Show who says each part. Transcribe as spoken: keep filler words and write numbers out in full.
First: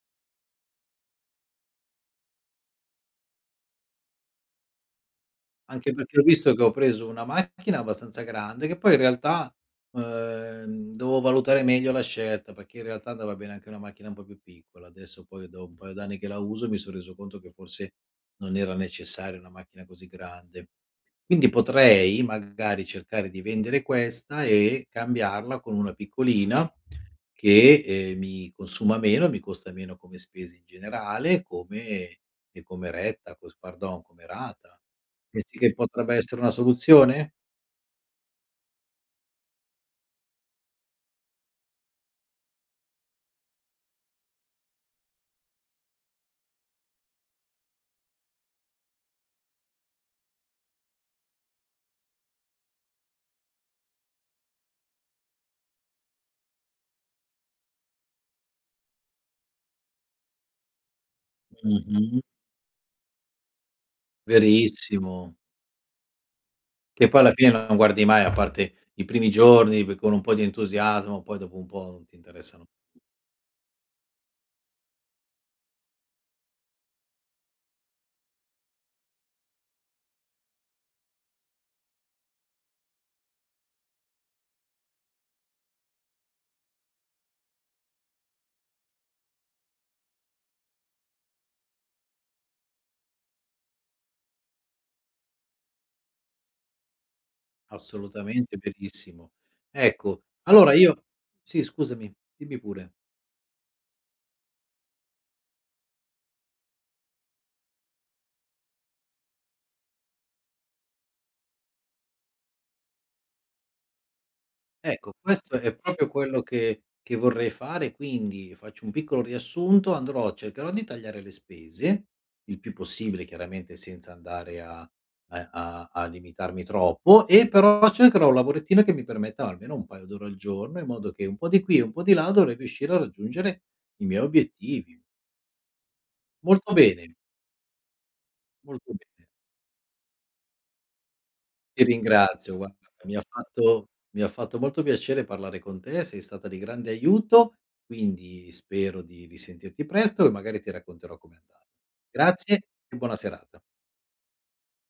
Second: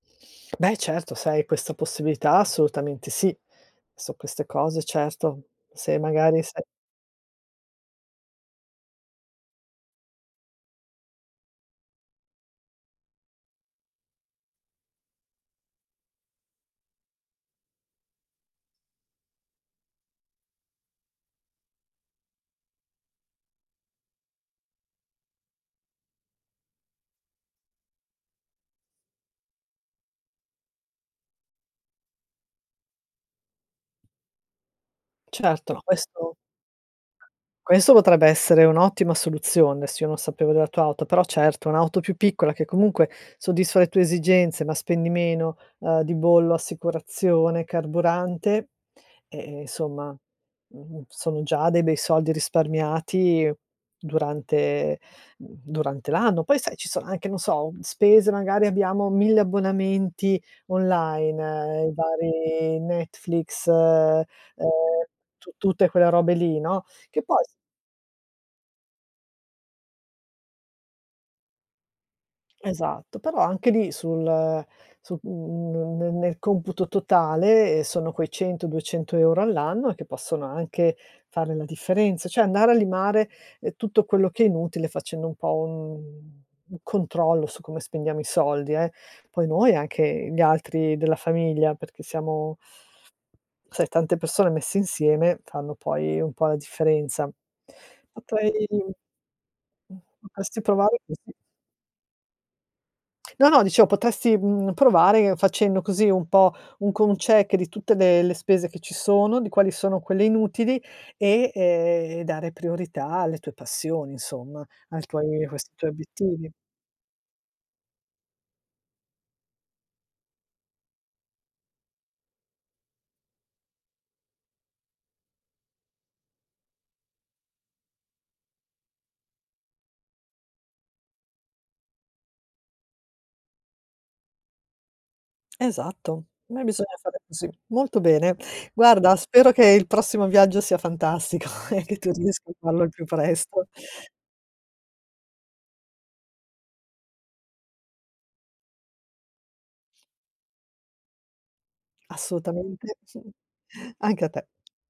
Speaker 1: Beh, certo, se hai questa possibilità assolutamente sì. Su queste cose, certo.
Speaker 2: Anche
Speaker 1: Se
Speaker 2: perché ho
Speaker 1: magari
Speaker 2: visto che
Speaker 1: se
Speaker 2: ho preso una macchina abbastanza grande che poi in realtà, uhm, dovevo valutare meglio la scelta, perché in realtà andava bene anche una macchina un po' più piccola, adesso poi dopo un paio d'anni che la uso mi son reso conto che forse non era necessaria una macchina così grande. Quindi potrei, magari, cercare di vendere questa e cambiarla con una piccolina che, ehm, mi consuma meno, mi costa meno come spese in generale, come ehm, come retta cos pardon, come rata. Pensi che
Speaker 1: Certo,
Speaker 2: potrebbe
Speaker 1: questo
Speaker 2: essere una soluzione?
Speaker 1: questo potrebbe essere un'ottima soluzione. Sì, io non sapevo della tua auto, però certo, un'auto più piccola che comunque soddisfa le tue esigenze, ma spendi meno, uhm, di bollo, assicurazione, carburante e, ehm, somma, mhmm, sono già dei bei soldi risparmiati durante durante l'anno. Poi sai ci sono anche, non so, spese magari abbiamo mille abbonamenti online, i
Speaker 2: Mh-mh.
Speaker 1: vari Netflix uhm,
Speaker 2: Verissimo.
Speaker 1: tu tutte quelle robe lì, no,
Speaker 2: Che poi
Speaker 1: che
Speaker 2: alla
Speaker 1: poi s
Speaker 2: fine non guardi mai a parte i primi giorni b con un po' di entusiasmo, poi dopo un po' non ti interessano
Speaker 1: Esatto, però anche lì sul sul mhmm, n n ne nel computo totale sono quei cento, duecento euro all'anno che possono anche fare la differenza, cioè, andare a limare, uhm, tutto quello che è inutile facendo un po' un un controllo su come spendiamo i soldi, eh. Poi noi, anche gli altri della famiglia perché siamo sai tante persone messe insieme fanno poi un po' la differenza.
Speaker 2: Assolutamente
Speaker 1: Potrei mhmm,
Speaker 2: verissimo. Ecco
Speaker 1: potresti
Speaker 2: allora
Speaker 1: provare
Speaker 2: io
Speaker 1: così.
Speaker 2: sì scusami dimmi pure.
Speaker 1: No, no dicevo potresti, mhmm, provare facendo così un po' un con check di tutte le le spese che ci sono, di quali sono quelle inutili e, ehm, dare priorità alle tue passioni insomma, al
Speaker 2: Ecco,
Speaker 1: tuoi
Speaker 2: questo
Speaker 1: questi
Speaker 2: è
Speaker 1: tuoi
Speaker 2: propio quello
Speaker 1: obiettivi.
Speaker 2: che che vorrei fare quindi faccio un piccolo riassunto, andrò cercherò di tagliare le spese, il più possibile, chiaramente senza andare a a a a limitarmi troppo e però cercherò un lavorettino che mi permetta almeno un paio d'ore al giorno in modo che un po' di qui e un po' di là dovrei riuscire a raggiungere i miei obiettivi.
Speaker 1: Esatto, noi
Speaker 2: Molto
Speaker 1: bisogna
Speaker 2: bene.
Speaker 1: fare così. Molto bene.
Speaker 2: Molto
Speaker 1: Guarda,
Speaker 2: bene.
Speaker 1: spero che il prossimo viaggio sia fantastico
Speaker 2: Ti
Speaker 1: e che tu riesca a
Speaker 2: ringrazio, guarda
Speaker 1: farlo il più
Speaker 2: mi ha
Speaker 1: presto.
Speaker 2: fatto mi ha fatto molto piacere parlare con te, sei stata di grande aiuto, quindi spero di risentirti presto e magari ti racconterò com'è andata. Grazie
Speaker 1: Assolutamente,
Speaker 2: e buona serata.
Speaker 1: anche a te.